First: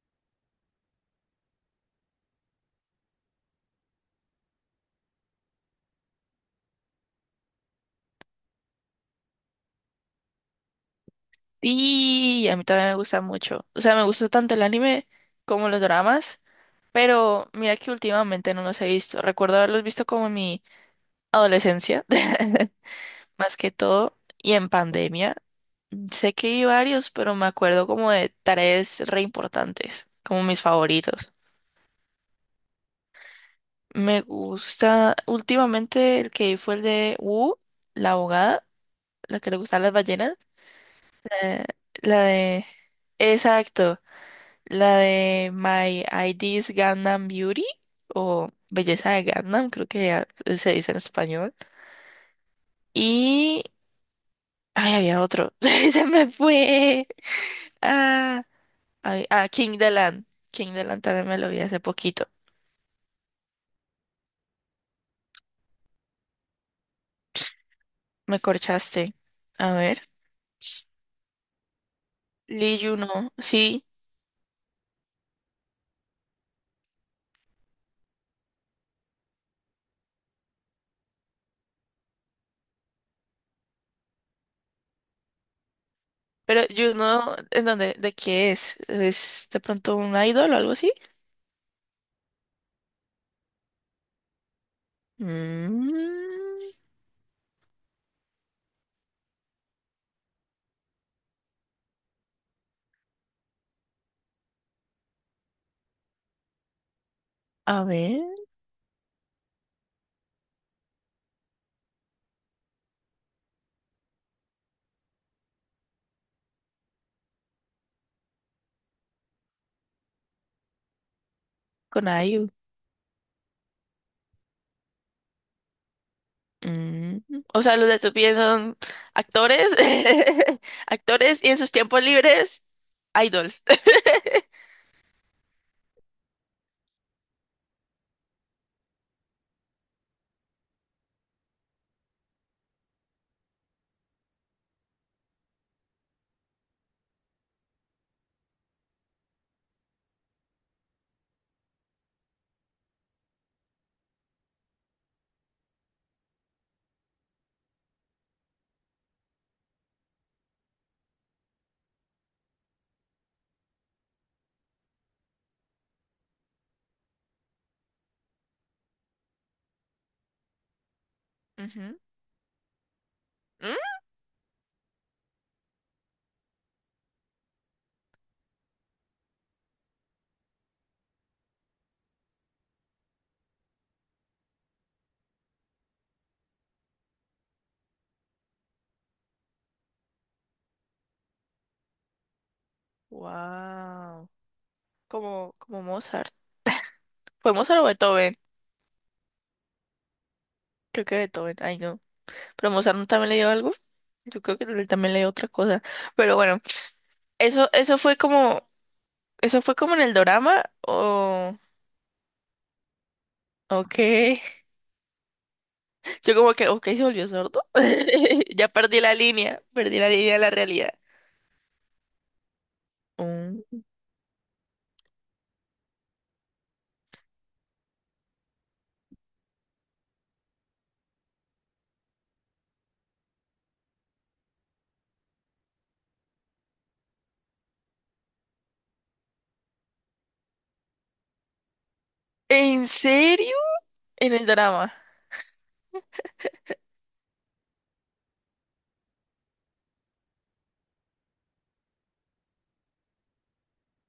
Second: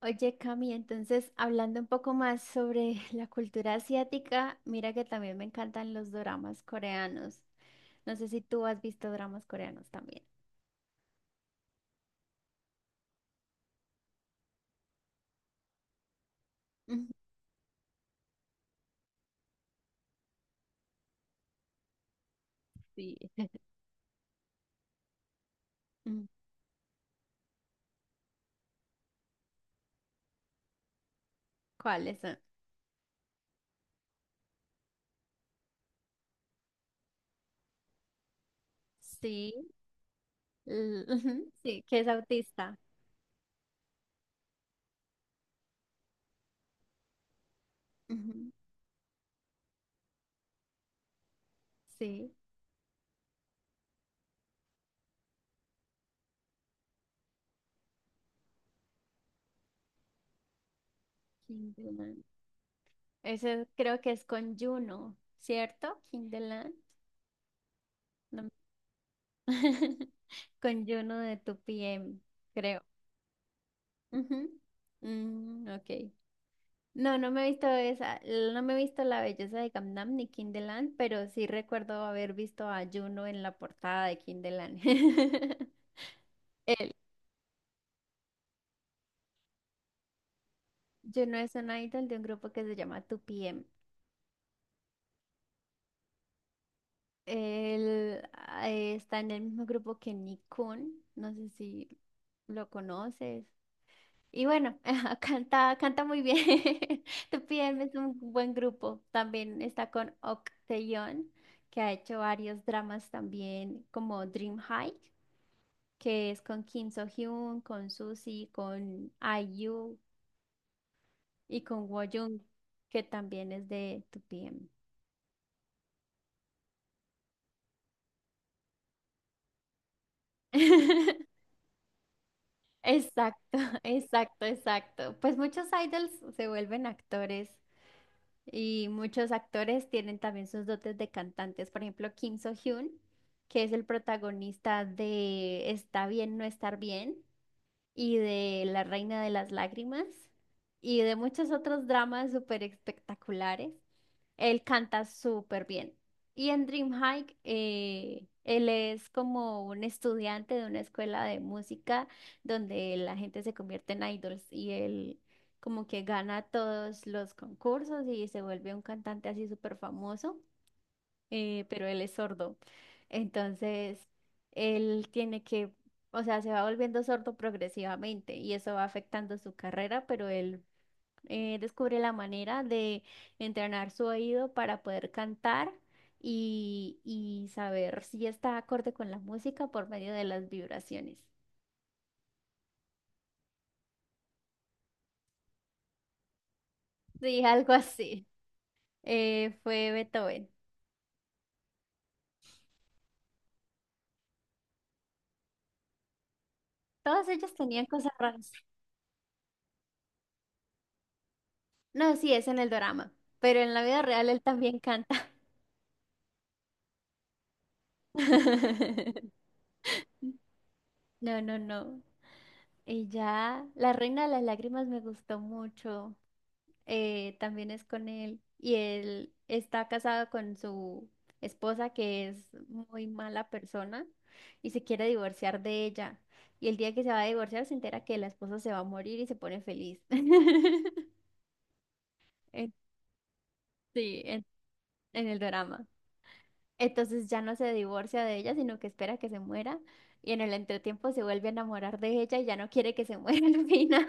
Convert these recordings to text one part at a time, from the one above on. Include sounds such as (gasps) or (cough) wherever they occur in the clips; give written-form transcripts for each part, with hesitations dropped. Oye, Cami, entonces hablando un poco más sobre (laughs) la cultura asiática, mira que también me encantan los doramas coreanos. No sé si tú has visto dramas coreanos también. Y a mí también me gusta mucho. O sea, me gusta tanto el anime como los dramas, Ujú. pero mira que últimamente no los he visto. Recuerdo haberlos visto como en mi adolescencia, (laughs) Sí. más (laughs) que todo, y en pandemia. Mm, Sé que vi varios, pero me acuerdo como de tareas re importantes, como mis favoritos. ¿cuáles son? Me gusta, últimamente el que vi fue el de Wu, la abogada, la que Sí, le gustan las ballenas, ujú, eh, sí, que es la de... autista. Exacto. La de My ID is Gangnam Beauty o Ujú. Belleza de Gangnam, creo que ya se dice en español. Sí, Y... Ay, había otro. (laughs) Se me fue. Ah, ay, ah, King the Land. King the Land también me lo vi Kim hace de Lan. poquito. Ese creo que es con Juno, ¿cierto? Kim de Lan. Me No. corchaste. A ver. (laughs) Con Juno de 2PM, Lee creo. Juno, sí. Ujú. Mm, ok. No, no me he visto esa, no me he visto La Belleza de Gangnam ni Kinderland, pero sí recuerdo haber visto a Juno en la portada de Kinderland. (laughs) Pero Juno, ¿en dónde? ¿De qué es? ¿Es de pronto un idol o algo así? Juno es un idol de un grupo que se llama 2PM. Mm, Él está en el mismo grupo que Nikon, no sé si lo conoces. Y bueno, (laughs) canta muy bien. (laughs) 2PM a es un ver, buen grupo. También está con Ok Taeyeon, que ha hecho varios dramas también, como Dream High, que es con Kim So-hyun, con Suzy, con IU y con con Woyung, IU. que también es de 2PM. Mm, o sea, los de tu pie son actores, (laughs) actores (laughs) y en sus tiempos libres, Exacto, idols. (laughs) (laughs) exacto, exacto. Pues muchos idols se vuelven actores y muchos actores tienen también sus dotes de cantantes. Por ejemplo, Kim So-hyun, que es el protagonista de Está bien, no estar bien, y de La Reina de las Lágrimas y de muchos otros dramas súper espectaculares. Él canta súper bien. Y en Dreamhike, él es como un estudiante de una escuela de música donde la gente se convierte en idols y él como que gana todos los concursos y se vuelve un cantante así súper famoso, pero Ujú. él es sordo. ¿Mm? Entonces, él tiene que, o sea, se va volviendo sordo progresivamente y eso va afectando su carrera, pero él descubre la manera de entrenar su oído para poder cantar y saber si está acorde con la música por medio de las vibraciones. Wow. Como, como Mozart. Sí, (laughs) ¿Fue algo Mozart o así. Beethoven? Fue Beethoven. Creo que Beethoven, ay no. Pero Mozart no también le dio algo. Yo creo que él también le dio otra cosa. Pero bueno, Todos ellos eso, tenían eso cosas fue raras. como, eso fue como en el dorama o. No, sí, es en el drama, pero en la Ok, vida real él también canta. yo como que, ok, se volvió sordo. (laughs) Ya (laughs) perdí la línea de la realidad. No, no, no. Y ya, Mm. La Reina de las Lágrimas me gustó mucho. También es con él. Y él está casado con su esposa, que es muy mala persona, y se quiere divorciar de ella. Y el día que se va a divorciar, se entera que la esposa se va a morir y se pone feliz. (laughs) En- ¿En serio? Sí, En en, el drama. en el drama. Entonces ya no se divorcia de ella, sino que espera que se muera. Y en el entretiempo se vuelve a enamorar de ella y ya no quiere que se (laughs) muera al final.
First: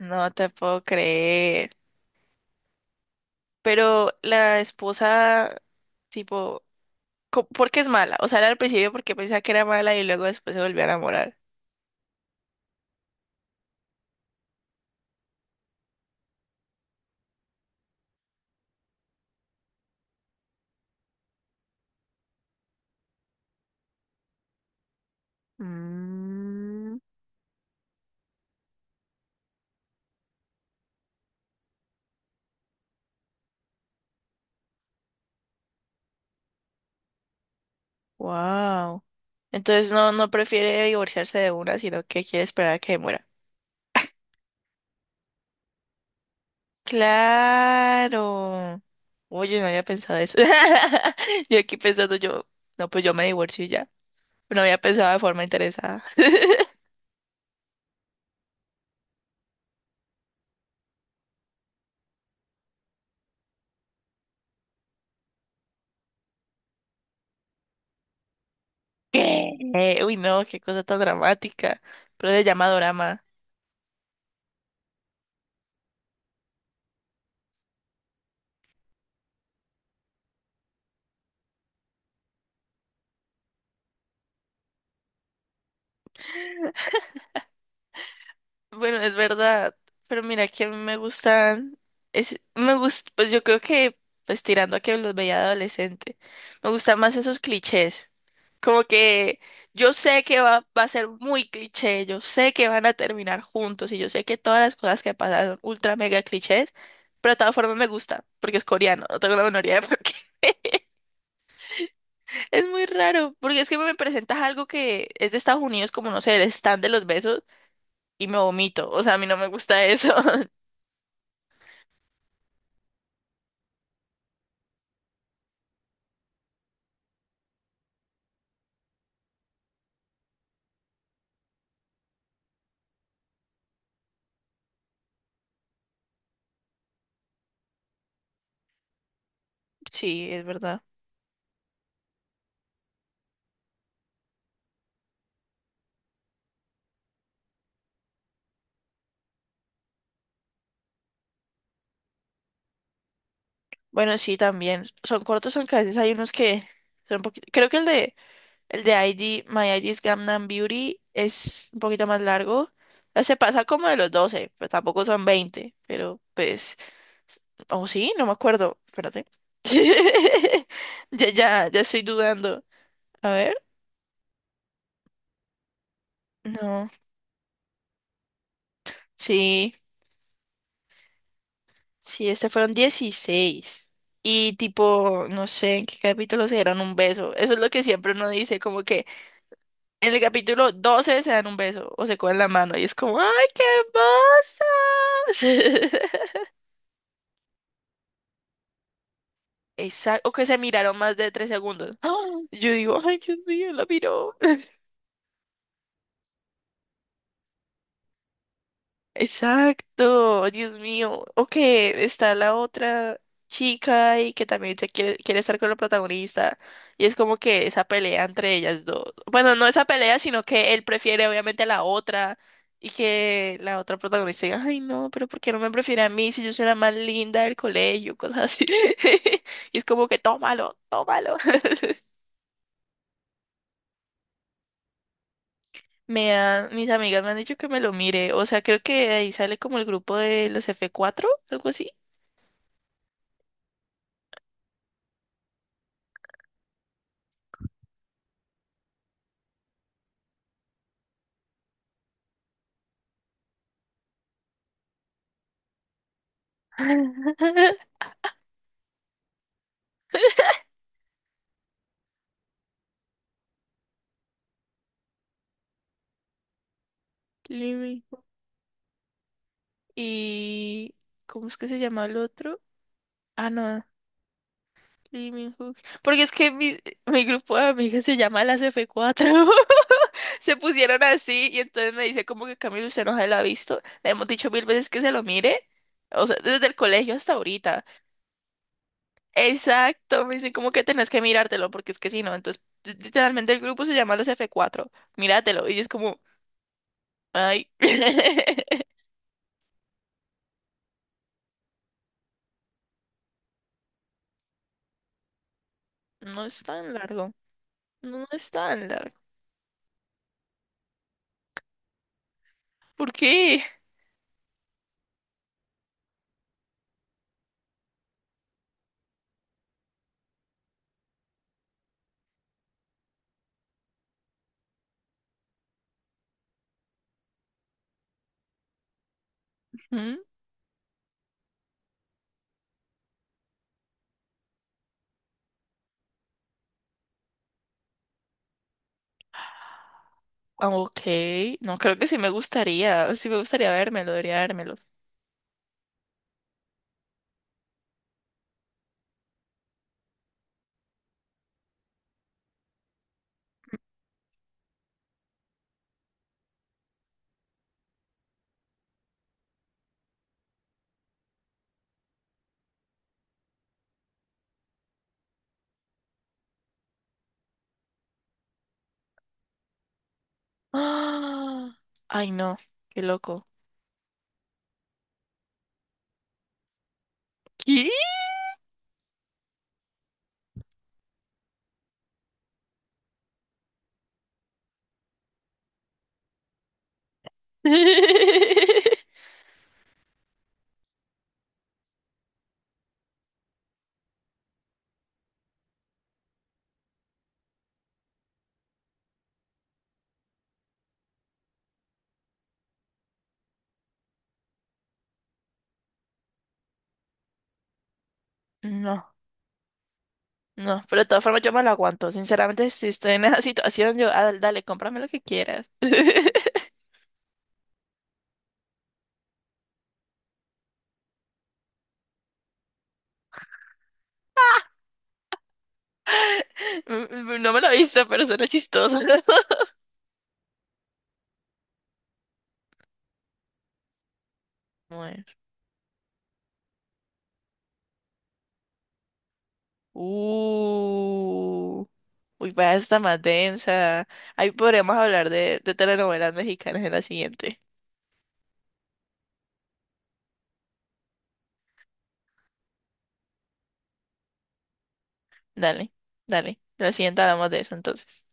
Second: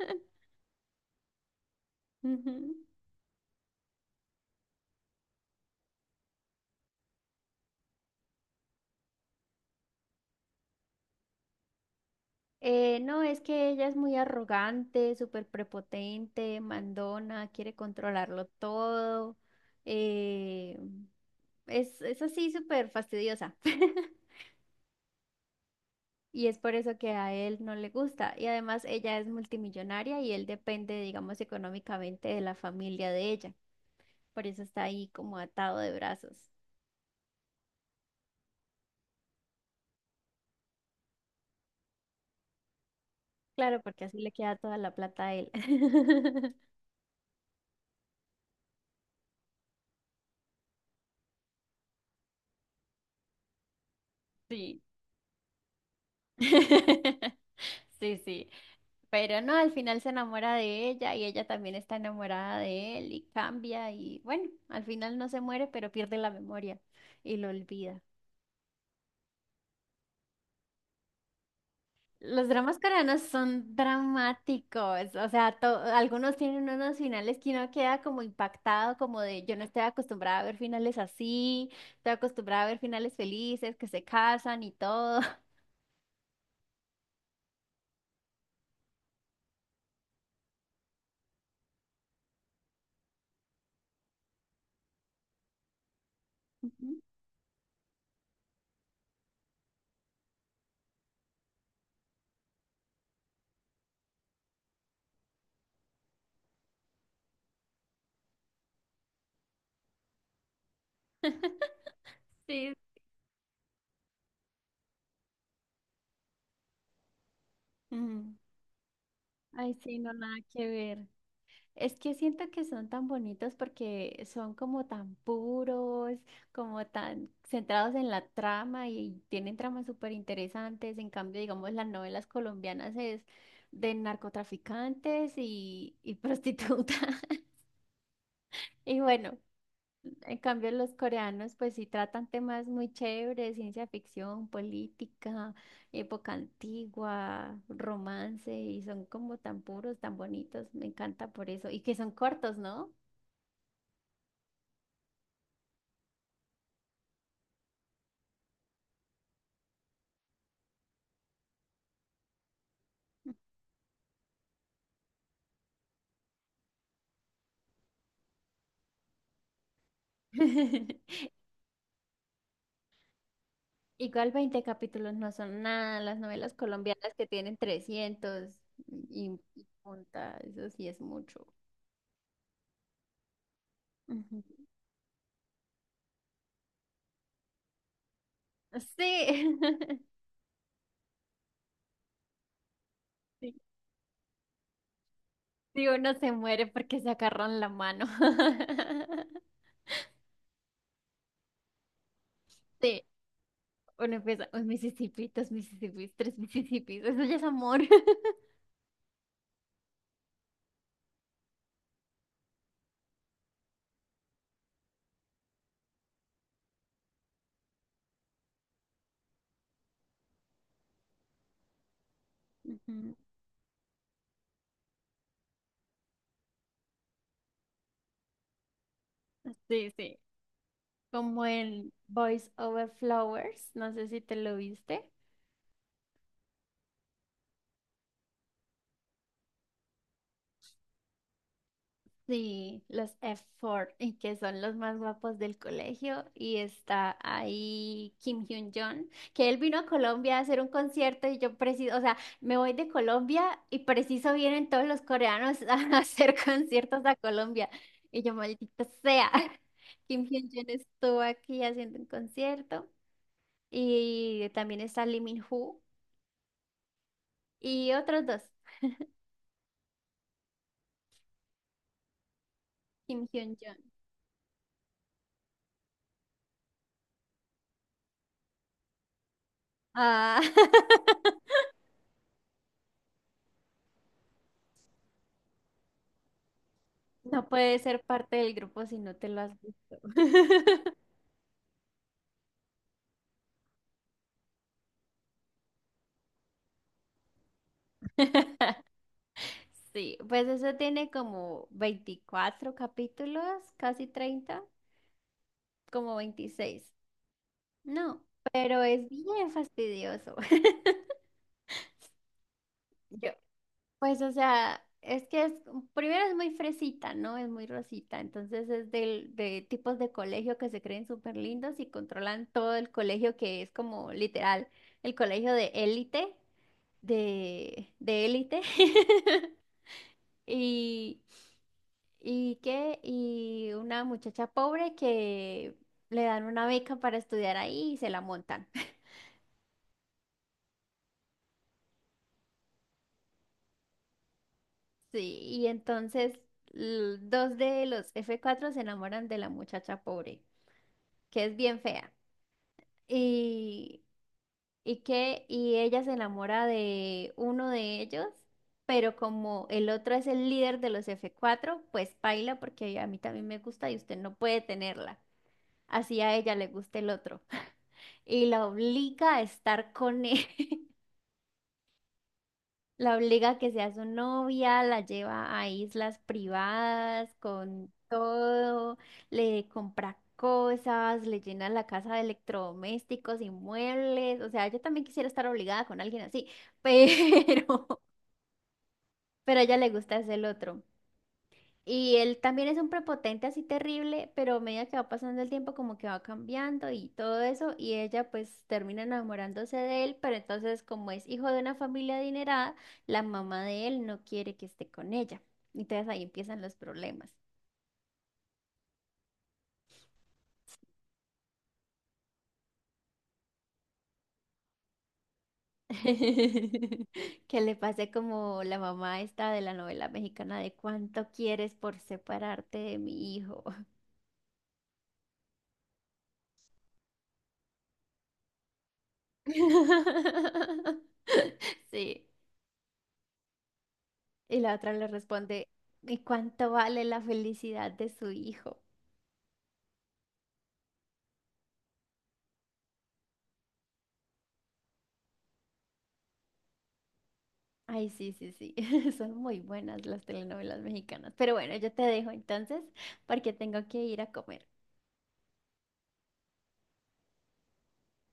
No te puedo creer. Ujú. Pero la esposa, tipo, ¿por qué es mala? O sea, era al principio porque pensaba que era mala y luego después se volvió a enamorar. No, es que ella es muy arrogante, súper prepotente, mandona, quiere controlarlo todo. eh, es así súper fastidiosa. (laughs) Y es por eso Mm, que a él no le gusta. Y además ella es multimillonaria y él depende, digamos, económicamente de la familia de ella. Por eso está ahí como atado de brazos. wow. Entonces no, no prefiere divorciarse de una, sino que quiere esperar a que muera. Claro, porque así le queda toda la plata a él. (laughs) Claro. Oye, no había pensado eso. (laughs) Yo aquí pensando yo, no, pues yo me divorcio y ya. No había Sí. pensado de forma interesada. (laughs) (laughs) Sí, sí. Pero no, al final se enamora de ella y ella también está enamorada de él y cambia y bueno, al final no se muere, pero pierde la memoria y lo olvida. ¿Qué? Uy, no, qué cosa tan dramática. Pero se Los llama dramas coreanos dorama. son dramáticos, o sea, algunos tienen unos finales que uno queda como impactado, como de yo no estoy acostumbrada a ver finales así, estoy acostumbrada a ver finales felices, que se casan y todo. (laughs) Bueno, es verdad, pero mira que a mí me gustan, es, pues yo creo que, pues tirando a que los veía de adolescente, me gustan Ujú. más esos clichés, como que yo sé que va a ser muy cliché, yo sé que van a terminar juntos y yo sé que todas las cosas que pasan son ultra mega clichés, pero de todas formas me gusta, porque es coreano, no tengo la menor idea de por qué. (laughs) (laughs) Es Sí. muy raro, porque es que me presentas algo que es de Estados Unidos, como no sé, el stand de los besos, y me Mm. vomito, o sea, a mí no me Ay, gusta sí, no, eso. nada que ver. Es que siento que son tan bonitos porque son como tan puros, como tan centrados en la trama y tienen tramas súper interesantes. En cambio, digamos, las novelas colombianas es de narcotraficantes y prostitutas. (laughs) Y bueno, Sí, en es cambio verdad. los coreanos pues sí tratan temas muy chéveres, ciencia ficción, política, época antigua, romance y son como tan puros, tan bonitos. Me encanta por eso. Y que son cortos, ¿no? Bueno, sí, también. Son cortos, aunque a veces hay unos que son un poquito. Creo que el de ID, My ID is Gangnam Beauty es un poquito más largo. Se pasa como de los 12 pues tampoco son 20 pero pues. O sí, no me acuerdo. Espérate. (laughs) (laughs) Ya estoy dudando. A ver. Igual 20 capítulos no son nada, las novelas No. colombianas que tienen 300 y Sí, punta, eso sí es mucho. sí, este fueron 16. Ujú. Y tipo, no sé en qué capítulo se dieron un beso. Eso es lo que siempre uno dice, como que Sí. en (laughs) el capítulo 12 se dan un beso o se cogen la mano y es como, ¡ay, Sí, qué hermosa! sí, uno se muere porque se agarran la mano. (laughs) (laughs) Exacto, o que se miraron más de 3 segundos. (gasps) ¡Ah! Yo digo, Sí, ¡ay, Dios mío, la uno miró! empieza, un Mississippi, dos Mississippis, tres Mississippis, eso ya es amor. Exacto, Dios mío. O que está la otra chica y que también se quiere estar con la protagonista. Y es como que esa pelea entre ellas dos. Bueno, no esa pelea, sino que él prefiere obviamente a la otra. (laughs) Y Ujú. que la otra protagonista diga, ay no, pero ¿por qué no me prefiere a mí si yo soy la más linda del colegio? Cosas así. (laughs) Y es Sí, como sí, que tómalo, tómalo. como el (laughs) Voice Over Flowers, no sé si te lo viste. Mis amigas me han dicho que me lo mire. O sea, creo que de ahí sale como el grupo de los F4, algo así. Sí, los F4, y que son los más guapos del colegio. Y está ahí Kim Hyun-jong, que él vino a Colombia a hacer un concierto y yo preciso, o sea, me voy de Colombia y preciso vienen todos los coreanos (laughs) a hacer conciertos a Colombia. (laughs) Y yo, maldita sea, (laughs) Kim Hyun-jong estuvo aquí haciendo un concierto. Y también está Lee Min-ho Lee y Min-ho. otros dos, Y ¿cómo es que se llama el otro? Kim Ah, Hyun-jong. no, Lee Min-ho. Porque es que mi grupo de amigas se llama las F4. Ah. (laughs) Se pusieron (laughs) así y entonces me dice como que Camilo usted no se lo ha visto. Le hemos dicho 1000 veces que se lo mire. O sea, desde el colegio hasta No puedes ahorita. ser parte del grupo si no te lo has visto. Exacto, me dicen como que (laughs) tenés que mirártelo porque es que si no, entonces literalmente el grupo se llama las F4. Míratelo. Y es como, ay, (laughs) Sí, pues eso tiene como 24 capítulos, casi 30, como no es 26. tan largo. No, No es pero tan es largo. bien fastidioso. (laughs) ¿Por Yo, qué? pues, o sea, primero es muy fresita, ¿no? Es muy rosita. Entonces es de tipos de colegio que se creen súper lindos y controlan todo el colegio, que es como literal, el colegio de élite, de élite. (laughs) ¿Mm? Y, y una muchacha pobre que le dan una beca para estudiar ahí y se la montan. (laughs) Ah, ok, no, creo que sí me gustaría vérmelo, debería vérmelo. Sí, y entonces dos de los F4 se enamoran de la muchacha pobre, que es bien fea. Y, y ella se enamora de uno de ellos, pero como el otro es el líder de los F4, pues baila porque a mí también me gusta y usted no puede tenerla. Así a ella le gusta el otro, y la obliga a estar con él. (laughs) ¡Ah! Ay, no, qué La loco. obliga a que sea su novia, la lleva a islas privadas con ¿Qué? todo, le compra cosas, le llena la casa de electrodomésticos y muebles. O sea, yo también quisiera estar obligada con alguien así, pero, (laughs) (laughs) pero a ella le gusta es el otro. Y él también es un prepotente así terrible, pero a medida que va pasando el tiempo como que va cambiando y todo eso, y ella pues termina enamorándose de él, pero entonces como es hijo de una familia adinerada, la mamá de él no quiere que esté con ella. Entonces ahí empiezan los problemas. No, no, pero de todas formas yo me lo aguanto. Sinceramente, si estoy en esa (laughs) situación, yo, ah, dale, cómprame lo que quieras. (laughs) (laughs) Que le pase como la mamá esta de la novela mexicana de ¿cuánto quieres por separarte de mi hijo? Mm, no me lo he visto, pero suena chistoso. (laughs) (laughs) Sí. Y la otra le Bueno. responde, ¿y cuánto vale la felicidad de su hijo? Uh, uy, vaya, está más densa. Ahí podríamos hablar de telenovelas mexicanas en la siguiente. Ay, sí, sí, sí, (laughs) son muy buenas las telenovelas mexicanas. Pero bueno, yo te dejo entonces porque tengo que ir a comer. Dale, dale. La siguiente hablamos de eso entonces.